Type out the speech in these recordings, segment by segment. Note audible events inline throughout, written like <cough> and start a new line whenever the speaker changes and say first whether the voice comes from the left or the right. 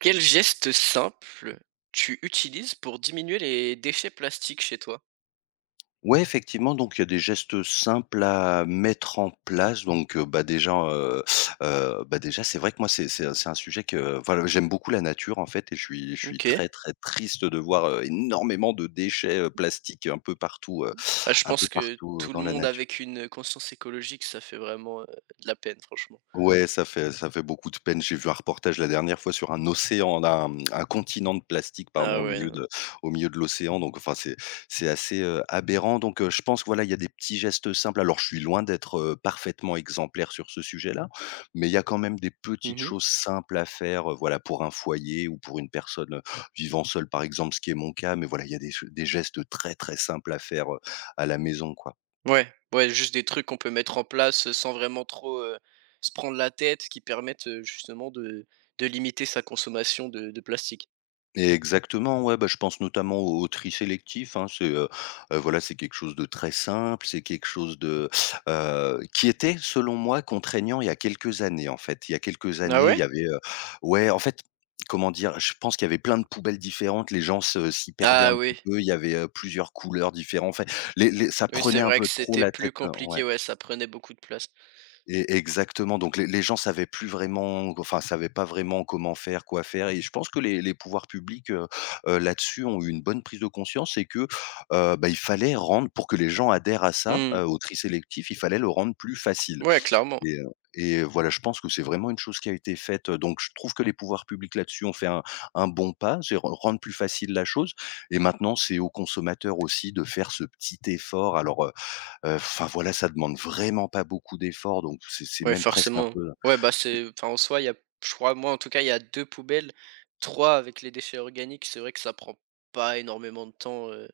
right: Quel geste simple tu utilises pour diminuer les déchets plastiques chez toi?
left: Ouais, effectivement, donc il y a des gestes simples à mettre en place. Déjà, c'est vrai que moi, c'est un sujet que voilà, j'aime beaucoup la nature, en fait et je suis
right: OK.
left: très, très triste de voir, énormément de déchets, plastiques
right: Ah, je
left: un peu
right: pense que
left: partout,
right: tout le
left: dans la
right: monde
left: nature.
right: avec une conscience écologique, ça fait vraiment, de la peine, franchement.
left: Ouais, ça fait beaucoup de peine. J'ai vu un reportage la dernière fois sur un océan, un continent de plastique, pardon,
right: Ah
left: au
right: ouais,
left: milieu
right: non.
left: de au milieu de l'océan, donc enfin, c'est assez, aberrant, donc je pense, que voilà, il y a des petits gestes simples. Alors, je suis loin d'être, parfaitement exemplaire sur ce sujet-là, mais il y a quand même des petites
right: Mmh.
left: choses simples à faire, voilà, pour un foyer ou pour une personne, vivant seule, par exemple, ce qui est mon cas, mais voilà, il y a des gestes très, très simples à faire, à la maison, quoi.
right: Ouais, ouais, juste des trucs qu'on peut mettre en place, sans vraiment trop, se prendre la tête, qui permettent, justement de limiter sa consommation de plastique.
left: Exactement, ouais, bah, je pense notamment au tri sélectif, hein. Voilà, c'est quelque chose de très simple, c'est quelque chose de, qui était selon moi contraignant il y a quelques années, en fait. Il y a quelques
right: Ah
left: années, il y
right: ouais?
left: avait, ouais, en fait, comment dire? Je pense qu'il y avait plein de poubelles différentes, les gens se s'y perdaient
right: Ah
left: un petit
right: oui,
left: peu, il y avait, plusieurs couleurs différentes, enfin, les ça
right: oui, c'est
left: prenait un
right: vrai
left: peu
right: que
left: trop
right: c'était
left: la
right: plus
left: tête, ouais.
right: compliqué, ouais, ça prenait beaucoup de place.
left: Et exactement, donc les gens savaient plus vraiment, enfin savaient pas vraiment comment faire, quoi faire et je pense que les pouvoirs publics, là-dessus ont eu une bonne prise de conscience et que, bah, il fallait rendre pour que les gens adhèrent à ça,
right: Mmh.
left: au tri sélectif, il fallait le rendre plus facile
right: Ouais, clairement.
left: et et voilà, je pense que c'est vraiment une chose qui a été faite, donc je trouve que les pouvoirs publics là-dessus ont fait un bon pas, c'est rendre plus facile la chose et maintenant c'est aux consommateurs aussi de faire ce petit effort. Enfin voilà, ça demande vraiment pas beaucoup d'efforts, donc c'est
right: Ouais,
left: même presque un
right: forcément.
left: peu.
right: Ouais, bah, c'est enfin, en soi, il y a, je crois, moi, en tout cas, il y a 2 poubelles, 3 avec les déchets organiques. C'est vrai que ça prend pas énormément de temps,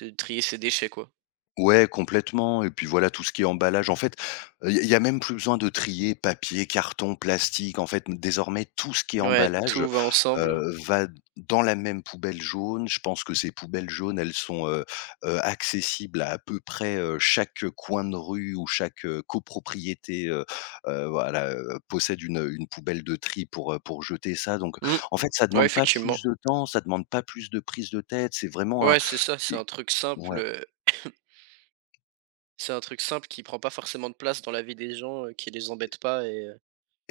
right: de trier ses déchets, quoi.
left: Ouais, complètement et puis voilà, tout ce qui est emballage en fait, il y a y a même plus besoin de trier papier, carton, plastique. En fait, désormais, tout ce qui est
right: Ouais,
left: emballage,
right: tout va ensemble.
left: va dans la même poubelle jaune. Je pense que ces poubelles jaunes, elles sont, accessibles à peu près, chaque coin de rue ou chaque, copropriété, voilà, possède une poubelle de tri pour jeter ça donc
right: Mmh.
left: en fait, ça
right: Ouais,
left: demande pas
right: effectivement.
left: plus de temps, ça demande pas plus de prise de tête. C'est vraiment un.
right: Ouais, c'est ça, c'est un truc simple,
left: Ouais.
right: c'est un truc simple qui prend pas forcément de place dans la vie des gens, qui les embête pas et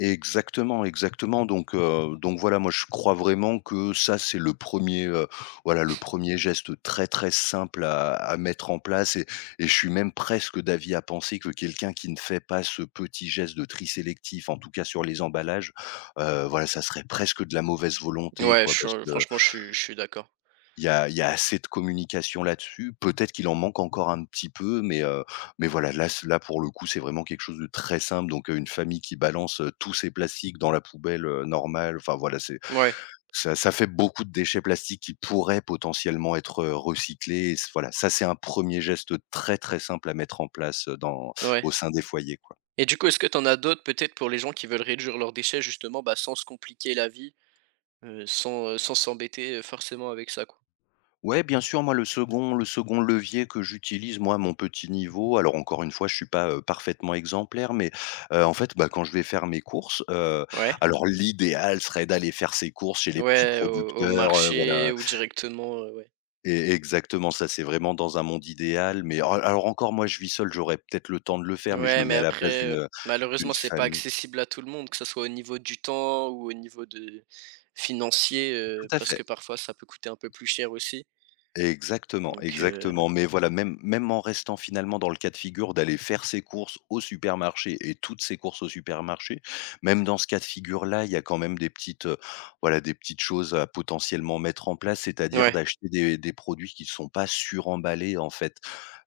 left: Exactement, exactement. Donc voilà, moi je crois vraiment que ça, c'est le premier, er voilà, le premier geste très, très simple à mettre en place et je suis même presque d'avis à penser que quelqu'un qui ne fait pas ce petit geste de tri sélectif, en tout cas sur les emballages, voilà, ça serait presque de la mauvaise volonté,
right: ouais, je
left: quoi, parce
right: suis
left: que
right: franchement, je suis d'accord.
left: il y a assez de communication là-dessus. Peut-être qu'il en manque encore un petit peu, mais voilà, là pour le coup, c'est vraiment quelque chose de très simple, donc une famille qui balance, tous ses plastiques dans la poubelle, normale, enfin voilà, c'est
right: Ouais,
left: ça fait beaucoup de déchets plastiques qui pourraient potentiellement être, recyclés et c voilà, ça c'est un premier geste très, très simple à mettre en place, dans
right: ouais,
left: au sein des foyers, quoi.
right: et du coup, est-ce que t'en as d'autres peut-être pour les gens qui veulent réduire leurs déchets justement, bah, sans se compliquer la vie? Sans, sans s'embêter forcément avec ça, quoi.
left: Ouais, bien sûr, moi, le second levier que j'utilise, moi, à mon petit niveau alors encore une fois, je suis pas, parfaitement exemplaire, mais, en fait, bah, quand je vais faire mes courses,
right: Ouais.
left: alors l'idéal serait d'aller faire ses courses chez les petits
right: Ouais, au au
left: producteurs, voilà
right: marché ou directement, ouais.
left: et exactement, ça, c'est vraiment dans un monde idéal, mais alors encore, moi, je vis seul, j'aurais peut-être le temps de le faire, mais je me
right: Ouais, mais
left: mets à la place
right: après,
left: d'une, d'une
right: malheureusement, c'est pas
left: famille.
right: accessible à tout le monde, que ça soit au niveau du temps ou au niveau de financier,
left: Tout à
right: parce
left: fait.
right: que parfois ça peut coûter un peu plus cher aussi.
left: Exactement,
right: Donc, heu,
left: exactement. Mais voilà, même même en restant finalement dans le cas de figure d'aller faire ses courses au supermarché et toutes ses courses au supermarché, même dans ce cas de figure-là, il y a quand même des petites, voilà, des petites choses à potentiellement mettre en place, c'est-à-dire
right: ouais.
left: d'acheter des produits qui ne sont pas suremballés, en fait.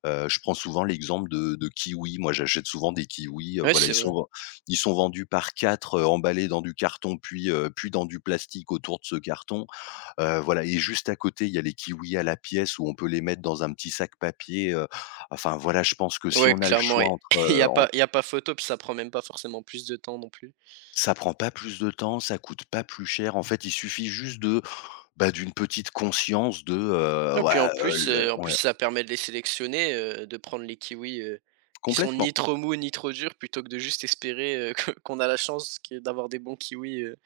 left: Je prends souvent l'exemple de kiwis. Moi, j'achète souvent des kiwis,
right: Ouais,
left: voilà, ils
right: c'est vrai.
left: sont ils sont vendus par 4 emballés dans du carton, puis, puis dans du plastique autour de ce carton. Voilà et juste à côté, il y a les kiwis à la pièce où on peut les mettre dans un petit sac papier, enfin voilà, je pense que si
right: Ouais,
left: on a le
right: clairement,
left: choix
right: et
left: entre,
right: <laughs> il y a
left: en
right: pas il y a pas photo, puis ça prend même pas forcément plus de temps non plus.
left: ça prend pas plus de temps, ça coûte pas plus cher. En fait, il suffit juste de, bah, d'une petite conscience de,
right: Ah, puis
left: voilà, le
right: en plus
left: ouais,
right: ça permet de les sélectionner, de prendre les kiwis, qui sont ni
left: complètement.
right: trop mous, ni trop durs, plutôt que de juste espérer, que qu'on a la chance que d'avoir des bons kiwis,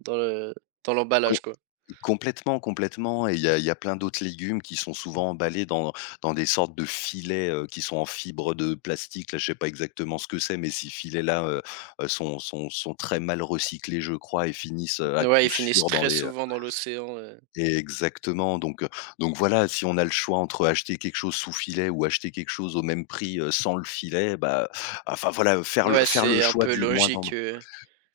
right: dans le dans l'emballage, quoi.
left: Complètement, complètement et il y a plein d'autres légumes qui sont souvent emballés dans dans des sortes de filets, qui sont en fibre de plastique là, je sais pas exactement ce que c'est, mais ces filets là, sont très mal recyclés, je crois et finissent, à
right: Ouais,
left: coup
right: ils finissent
left: sûr dans
right: très
left: les,
right: souvent dans l'océan,
left: exactement donc donc voilà, si on a le choix entre acheter quelque chose sous filet ou acheter quelque chose au même prix, sans le filet, bah, enfin voilà, faire le
right: ouais,
left: faire le
right: c'est un
left: choix
right: peu
left: du moindre
right: logique,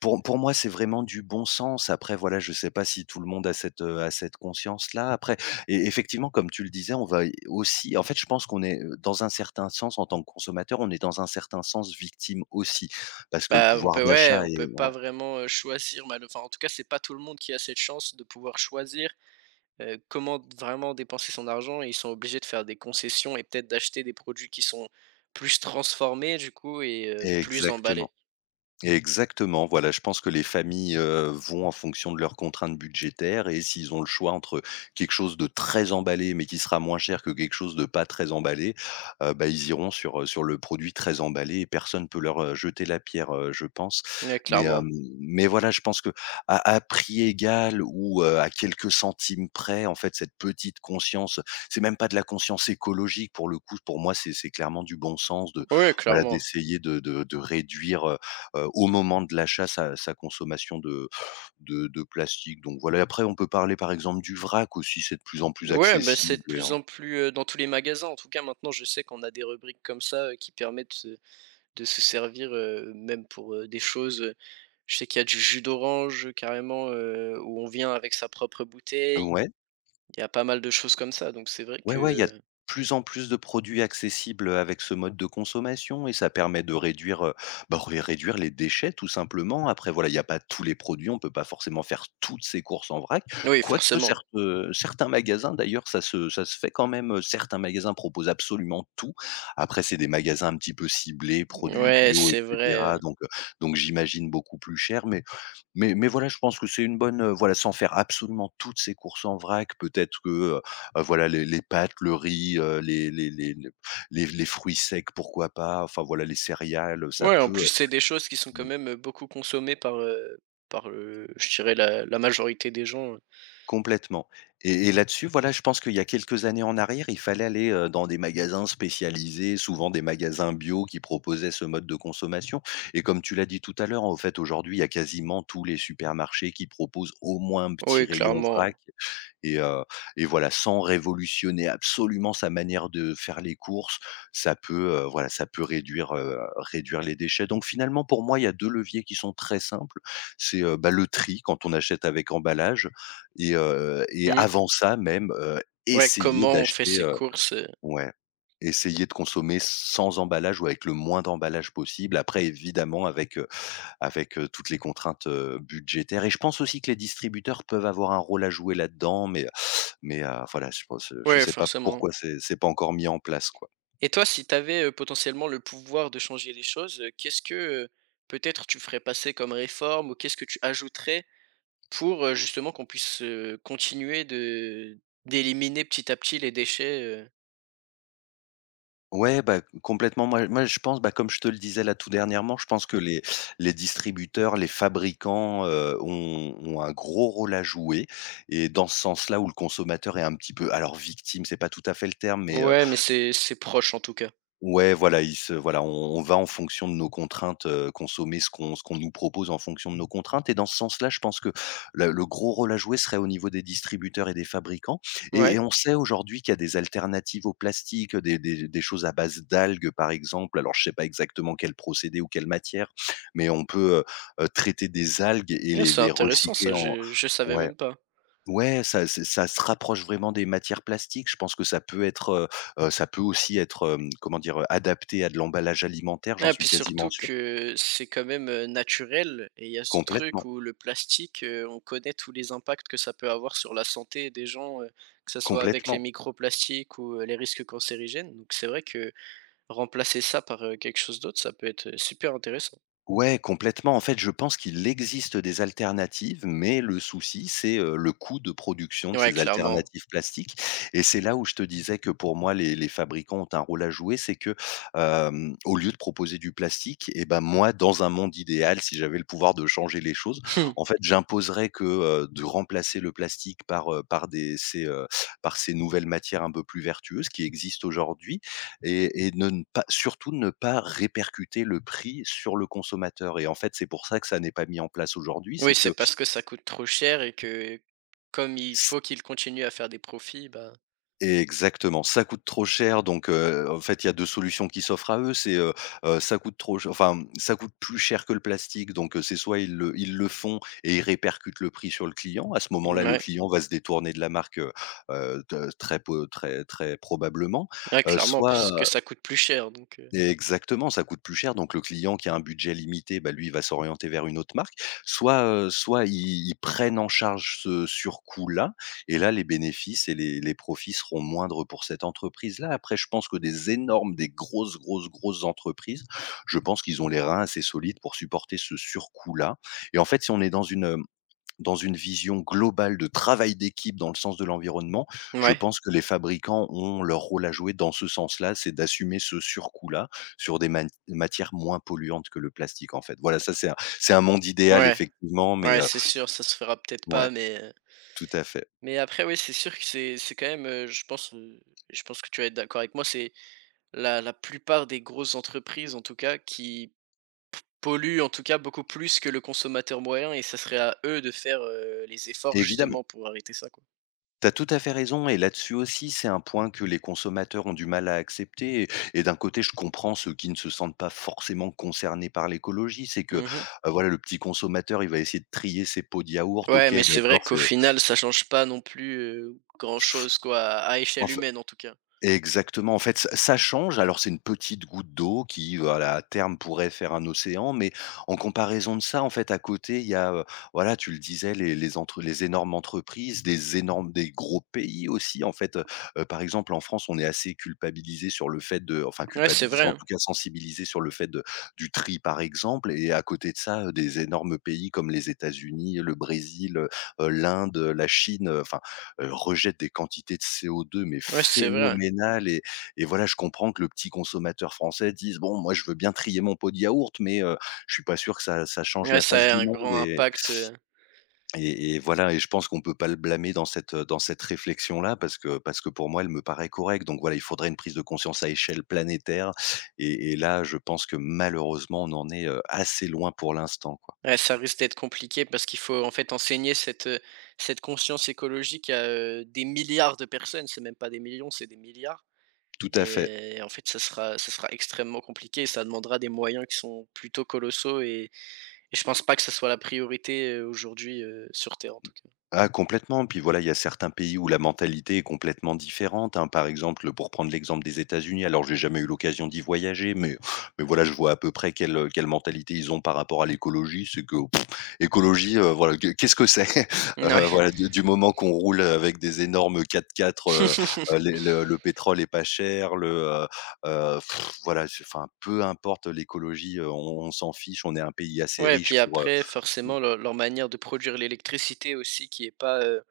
left: pour moi, c'est vraiment du bon sens. Après, voilà, je sais pas si tout le monde a cette conscience-là. Après, et effectivement, comme tu le disais, on va aussi en fait, je pense qu'on est, dans un certain sens, en tant que consommateur, on est dans un certain sens victime aussi, parce que le
right: bah, on
left: pouvoir
right: peut ouais,
left: d'achat
right: on
left: est
right: peut pas
left: ouais,
right: vraiment, choisir mal enfin, en tout cas, c'est pas tout le monde qui a cette chance de pouvoir choisir comment vraiment dépenser son argent, et ils sont obligés de faire des concessions et peut-être d'acheter des produits qui sont plus transformés du coup et plus
left: exactement.
right: emballés.
left: Exactement, voilà, je pense que les familles, vont en fonction de leurs contraintes budgétaires et s'ils ont le choix entre quelque chose de très emballé, mais qui sera moins cher que quelque chose de pas très emballé, bah, ils iront sur, sur le produit très emballé et personne peut leur, jeter la pierre, je pense.
right: Ouais,
left: Mais, hem,
right: clairement.
left: mais voilà, je pense que à prix égal ou, à quelques centimes près, en fait, cette petite conscience, c'est même pas de la conscience écologique pour le coup, pour moi, c'est clairement du bon sens de,
right: Ouais,
left: voilà,
right: clairement.
left: d'essayer de réduire, au moment de l'achat sa consommation de de plastique donc voilà après on peut parler par exemple du vrac aussi, c'est de plus en plus
right: Ouais, bah, c'est
left: accessible
right: de
left: et
right: plus
left: en
right: en plus, dans tous les magasins. En tout cas, maintenant, je sais qu'on a des rubriques comme ça, qui permettent, de se servir, même pour, des choses, je sais qu'il y a du jus d'orange, carrément, où on vient avec sa propre bouteille.
left: ouais?
right: Il y a pas mal de choses comme ça, donc c'est vrai
left: Ouais,
right: que,
left: ouais, il y a de
right: heu
left: plus en plus de produits accessibles avec ce mode de consommation et ça permet de réduire, bah, ré réduire les déchets tout simplement. Après voilà, il y a pas tous les produits, on peut pas forcément faire toutes ces courses en vrac.
right: oui,
left: Quoique
right: forcément.
left: certes, certains magasins d'ailleurs, ça se fait quand même, certains magasins proposent absolument tout. Après c'est des magasins un petit peu ciblés, produits
right: Ouais,
left: bio et
right: c'est
left: cetera
right: vrai.
left: donc donc j'imagine beaucoup plus cher mais voilà, je pense que c'est une bonne, voilà, sans faire absolument toutes ces courses en vrac, peut-être que, heu voilà, les pâtes, le riz, les fruits secs, pourquoi pas, enfin voilà, les céréales, ça
right: Ouais, en
left: peut,
right: plus, c'est des choses qui sont quand
left: mmh,
right: même beaucoup consommées par, par, je dirais la la majorité des gens.
left: complètement et là-dessus, voilà, je pense qu'il y a quelques années en arrière, il fallait aller, dans des magasins spécialisés, souvent des magasins bio qui proposaient ce mode de consommation et comme tu l'as dit tout à l'heure, en fait, aujourd'hui, il y a quasiment tous les supermarchés qui proposent au moins un petit
right: Oui,
left: rayon vrac.
right: clairement.
left: Et et voilà, sans révolutionner absolument sa manière de faire les courses, ça peut, voilà, ça peut réduire, réduire les déchets. Donc finalement, pour moi, il y a 2 leviers qui sont très simples. Bah, le tri quand on achète avec emballage et et
right: Mmh.
left: avant ça même,
right: Ouais,
left: essayer
right: comment on fait
left: d'acheter,
right: ses courses,
left: ouais, essayer de consommer sans emballage ou avec le moins d'emballage possible. Après évidemment avec, avec, toutes les contraintes, budgétaires et je pense aussi que les distributeurs peuvent avoir un rôle à jouer là-dedans mais mais voilà, je pense, je
right: ouais,
left: sais pas
right: forcément.
left: pourquoi c'est pas encore mis en place, quoi.
right: Et toi, si tu avais potentiellement le pouvoir de changer les choses, qu'est-ce que, heu, peut-être tu ferais passer comme réforme, ou qu'est-ce que tu ajouterais pour, justement qu'on puisse, continuer de d'éliminer petit à petit les déchets,
left: Ouais, bah, complètement, moi je pense, bah, comme je te le disais là tout dernièrement, je pense que les distributeurs, les fabricants, ont un gros rôle à jouer et dans ce sens-là où le consommateur est un petit peu alors victime, c'est pas tout à fait le terme, mais,
right: Ouais, mais c'est proche en tout cas.
left: ouais, voilà, il se voilà, on va en fonction de nos contraintes, consommer ce qu'on nous propose en fonction de nos contraintes et dans ce sens-là, je pense que le gros rôle à jouer serait au niveau des distributeurs et des fabricants et
right: Ouais.
left: on sait aujourd'hui qu'il y a des alternatives au plastique, des choses à base d'algues, par exemple. Alors, je sais pas exactement quel procédé ou quelle matière, mais on peut, traiter des algues et
right: Ah,
left: les
right: c'est
left: les
right: intéressant
left: recycler
right: ça,
left: en
right: je savais
left: ouais.
right: même pas.
left: Ouais, ça c'est ça se rapproche vraiment des matières plastiques. Je pense que ça peut être, ça peut aussi être, comment dire? Adapté à de l'emballage alimentaire, j'en
right: Ah,
left: suis
right: puis
left: quasiment
right: surtout
left: sûr.
right: que c'est quand même, naturel, et il y a ce truc
left: Complètement,
right: où le plastique, on connaît tous les impacts que ça peut avoir sur la santé des gens, que ça soit avec les
left: complètement.
right: microplastiques ou, les risques cancérigènes. Donc c'est vrai que remplacer ça par, quelque chose d'autre, ça peut être, super intéressant.
left: Ouais, complètement. En fait, je pense qu'il existe des alternatives, mais le souci, c'est, le coût de production de
right: Ouais,
left: ces
right: clairement.
left: alternatives plastiques et c'est là où je te disais que pour moi les fabricants ont un rôle à jouer. C'est que, au lieu de proposer du plastique et ben, moi, dans un monde idéal, si j'avais le pouvoir de changer les choses, en
right: <laughs>
left: fait, j'imposerais de remplacer le plastique par, par ces nouvelles matières un peu plus vertueuses qui existent aujourd'hui et ne pas surtout ne pas répercuter le prix sur le consommateur et en fait, c'est pour ça que ça n'est pas mis en place aujourd'hui, c'est
right: Oui, c'est
left: que
right: parce que ça coûte trop cher et que comme il
left: s
right: faut qu'ils continuent à faire des profits, bah,
left: exactement, ça coûte trop cher donc en fait, il y a 2 solutions qui s'offrent à eux, c'est, ça coûte trop ch enfin, ça coûte plus cher que le plastique donc c'est soit ils le font et ils répercutent le prix sur le client. À ce moment-là, le
right: ouais.
left: client va se détourner de la marque, de très peu très très probablement,
right: Ouais, clairement,
left: soit
right: parce que ça coûte plus cher donc,
left: exactement, ça coûte plus cher, donc le client qui a un budget limité, bah, lui, il va s'orienter vers une autre marque. Soit, soit ils prennent en charge ce surcoût-là et là, les bénéfices et les profits seront moindres pour cette entreprise-là. Après, je pense que des énormes, des grosses, grosses, grosses entreprises, je pense qu'ils ont les reins assez solides pour supporter ce surcoût-là et en fait, si on est dans une vision globale de travail d'équipe dans le sens de l'environnement, je
right: ouais,
left: pense que les fabricants ont leur rôle à jouer dans ce sens-là, c'est d'assumer ce surcoût-là sur des man matières moins polluantes que le plastique, en fait. Voilà, ça c'est un monde idéal
right: ouais,
left: effectivement, mais
right: ouais, c'est sûr, ça se fera peut-être pas
left: ouais,
right: mais,
left: tout à fait.
right: mais après, oui, c'est sûr que c'est quand même, je pense que tu vas être d'accord avec moi, c'est la la plupart des grosses entreprises, en tout cas, qui polluent, en tout cas, beaucoup plus que le consommateur moyen, et ça serait à eux de faire, les efforts,
left: Évidemment,
right: justement, pour arrêter ça, quoi.
left: t'as tout à fait raison et là-dessus aussi, c'est un point que les consommateurs ont du mal à accepter et d'un côté, je comprends ceux qui ne se sentent pas forcément concernés par l'écologie. C'est que,
right: Mmh.
left: voilà, le petit consommateur, il va essayer de trier ses pots de yaourt.
right: Ouais,
left: OK,
right: mais c'est vrai
left: d'accord.
right: qu'au final, ça change pas non plus, grand-chose, quoi, à
left: En
right: échelle
left: fait
right: humaine, en tout cas.
left: exactement, en fait, ç ça change. Alors c'est une petite goutte d'eau qui, voilà, à terme pourrait faire un océan, mais en comparaison de ça, en fait, à côté, il y a, voilà, tu le disais, les énormes entreprises, des gros pays aussi, en fait, par exemple, en France, on est assez culpabilisé sur le fait de
right: Ouais, c'est
left: culpabilisé,
right: vrai,
left: en
right: hein.
left: tout cas sensibilisé sur le fait de du tri, par exemple et à côté de ça, des énormes pays comme les États-Unis, le Brésil, l'Inde, la Chine, rejette des quantités de CO2 mais
right: Ouais, c'est vrai.
left: phénoménales et voilà, je comprends que le petit consommateur français dise: «Bon, moi, je veux bien trier mon pot de yaourt, mais je suis pas sûr que ça change
right: Ouais,
left: la face
right: ça a
left: du
right: un
left: monde»
right: grand
left: et
right: impact,
left: et et voilà et je pense qu'on peut pas le blâmer dans cette réflexion-là parce que pour moi, elle me paraît correcte. Donc voilà, il faudrait une prise de conscience à échelle planétaire et là, je pense que malheureusement, on en est, assez loin pour l'instant, quoi.
right: Ouais, ça risque d'être compliqué parce qu'il faut en fait enseigner cette, cette conscience écologique à, des milliards de personnes. C'est même pas des millions, c'est des milliards,
left: Tout à fait.
right: et en fait, ça sera extrêmement compliqué, ça demandera des moyens qui sont plutôt colossaux, et je pense pas que ça soit la priorité, aujourd'hui, sur Terre en tout cas.
left: Ah complètement, puis voilà, il y a certains pays où la mentalité est complètement différente, hein. Par exemple, pour prendre l'exemple des États-Unis, alors j'ai jamais eu l'occasion d'y voyager, mais voilà, je vois à peu près quelle, quelle mentalité ils ont par rapport à l'écologie. C'est que pff, écologie, voilà, qu'est-ce que c'est? <laughs>
right: Ouais.
left: Voilà, du moment qu'on roule avec des énormes 4x4, les
right: <laughs>
left: le pétrole est pas cher, le, heu, voilà, c'est enfin, peu importe l'écologie, on s'en fiche, on est un pays assez
right: Ouais, et
left: riche
right: puis
left: pour,
right: après forcément leur leur manière de produire l'électricité aussi qui est pas, heu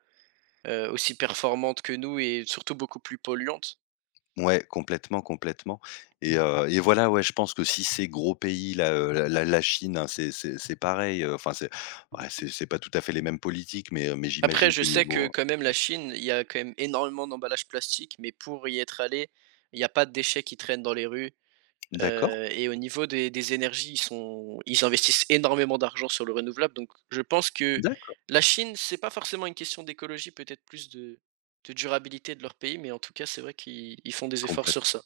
right: heu, aussi performante que nous et surtout beaucoup plus polluante.
left: ouais, complètement, complètement et voilà, ouais, je pense que si ces gros pays là, la Chine, hein, c'est pareil, c'est ouais, c'est pas tout à fait les mêmes politiques, mais
right: Après,
left: j'imagine
right: je
left: que
right: sais que
left: niveau
right: quand même
left: mmh,
right: la Chine, il y a quand même énormément d'emballages plastiques, mais pour y être allé, il y a pas de déchets qui traînent dans les rues,
left: d'accord,
right: et au niveau des énergies, ils investissent énormément d'argent sur le renouvelable, donc je pense que
left: d'accord,
right: la Chine, c'est pas forcément une question d'écologie, peut-être plus de durabilité de leur pays, mais en tout cas, c'est vrai qu'ils ils font des efforts
left: complètement.
right: sur ça.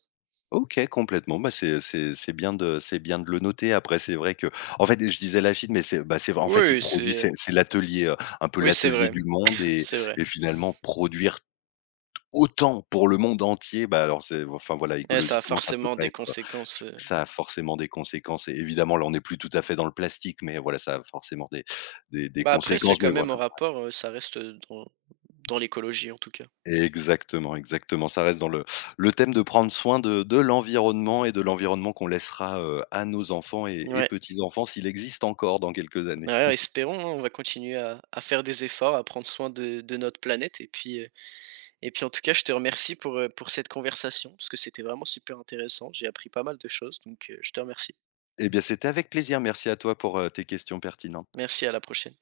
left: OK, complètement, bah, c'est bien de le noter. Après c'est vrai que en fait, je disais la Chine, mais c'est bah, c'est vrai, en fait, ils
right: Oui,
left: produisent,
right: c'est
left: c'est l'atelier, un peu
right: oui, c'est
left: l'atelier
right: vrai,
left: du monde
right: <laughs> c'est vrai.
left: et finalement produire autant pour le monde entier, bah, alors c'est enfin voilà,
right: Et ça a
left: écologiquement, ça peut
right: forcément
left: pas
right: des
left: être,
right: conséquences,
left: ça a forcément des conséquences et évidemment, là, on n'est plus tout à fait dans le plastique, mais voilà, ça a forcément des
right: bah, après, c'est
left: conséquences, mais
right: quand
left: voilà.
right: même en rapport, ça reste, dans dans l'écologie, en tout cas.
left: Exactement, exactement, ça reste dans le thème de prendre soin de l'environnement et de l'environnement qu'on laissera, à nos enfants et
right: Ouais.
left: petits-enfants s'il existe encore dans quelques années.
right: Ouais,
left: <laughs>
right: espérons, hein, on va continuer à faire des efforts, à prendre soin de notre planète. Et puis, en tout cas, je te remercie pour cette conversation, parce que c'était vraiment super intéressant. J'ai appris pas mal de choses, donc je te remercie.
left: Eh bien, c'était avec plaisir. Merci à toi pour, tes questions pertinentes.
right: Merci, à la prochaine.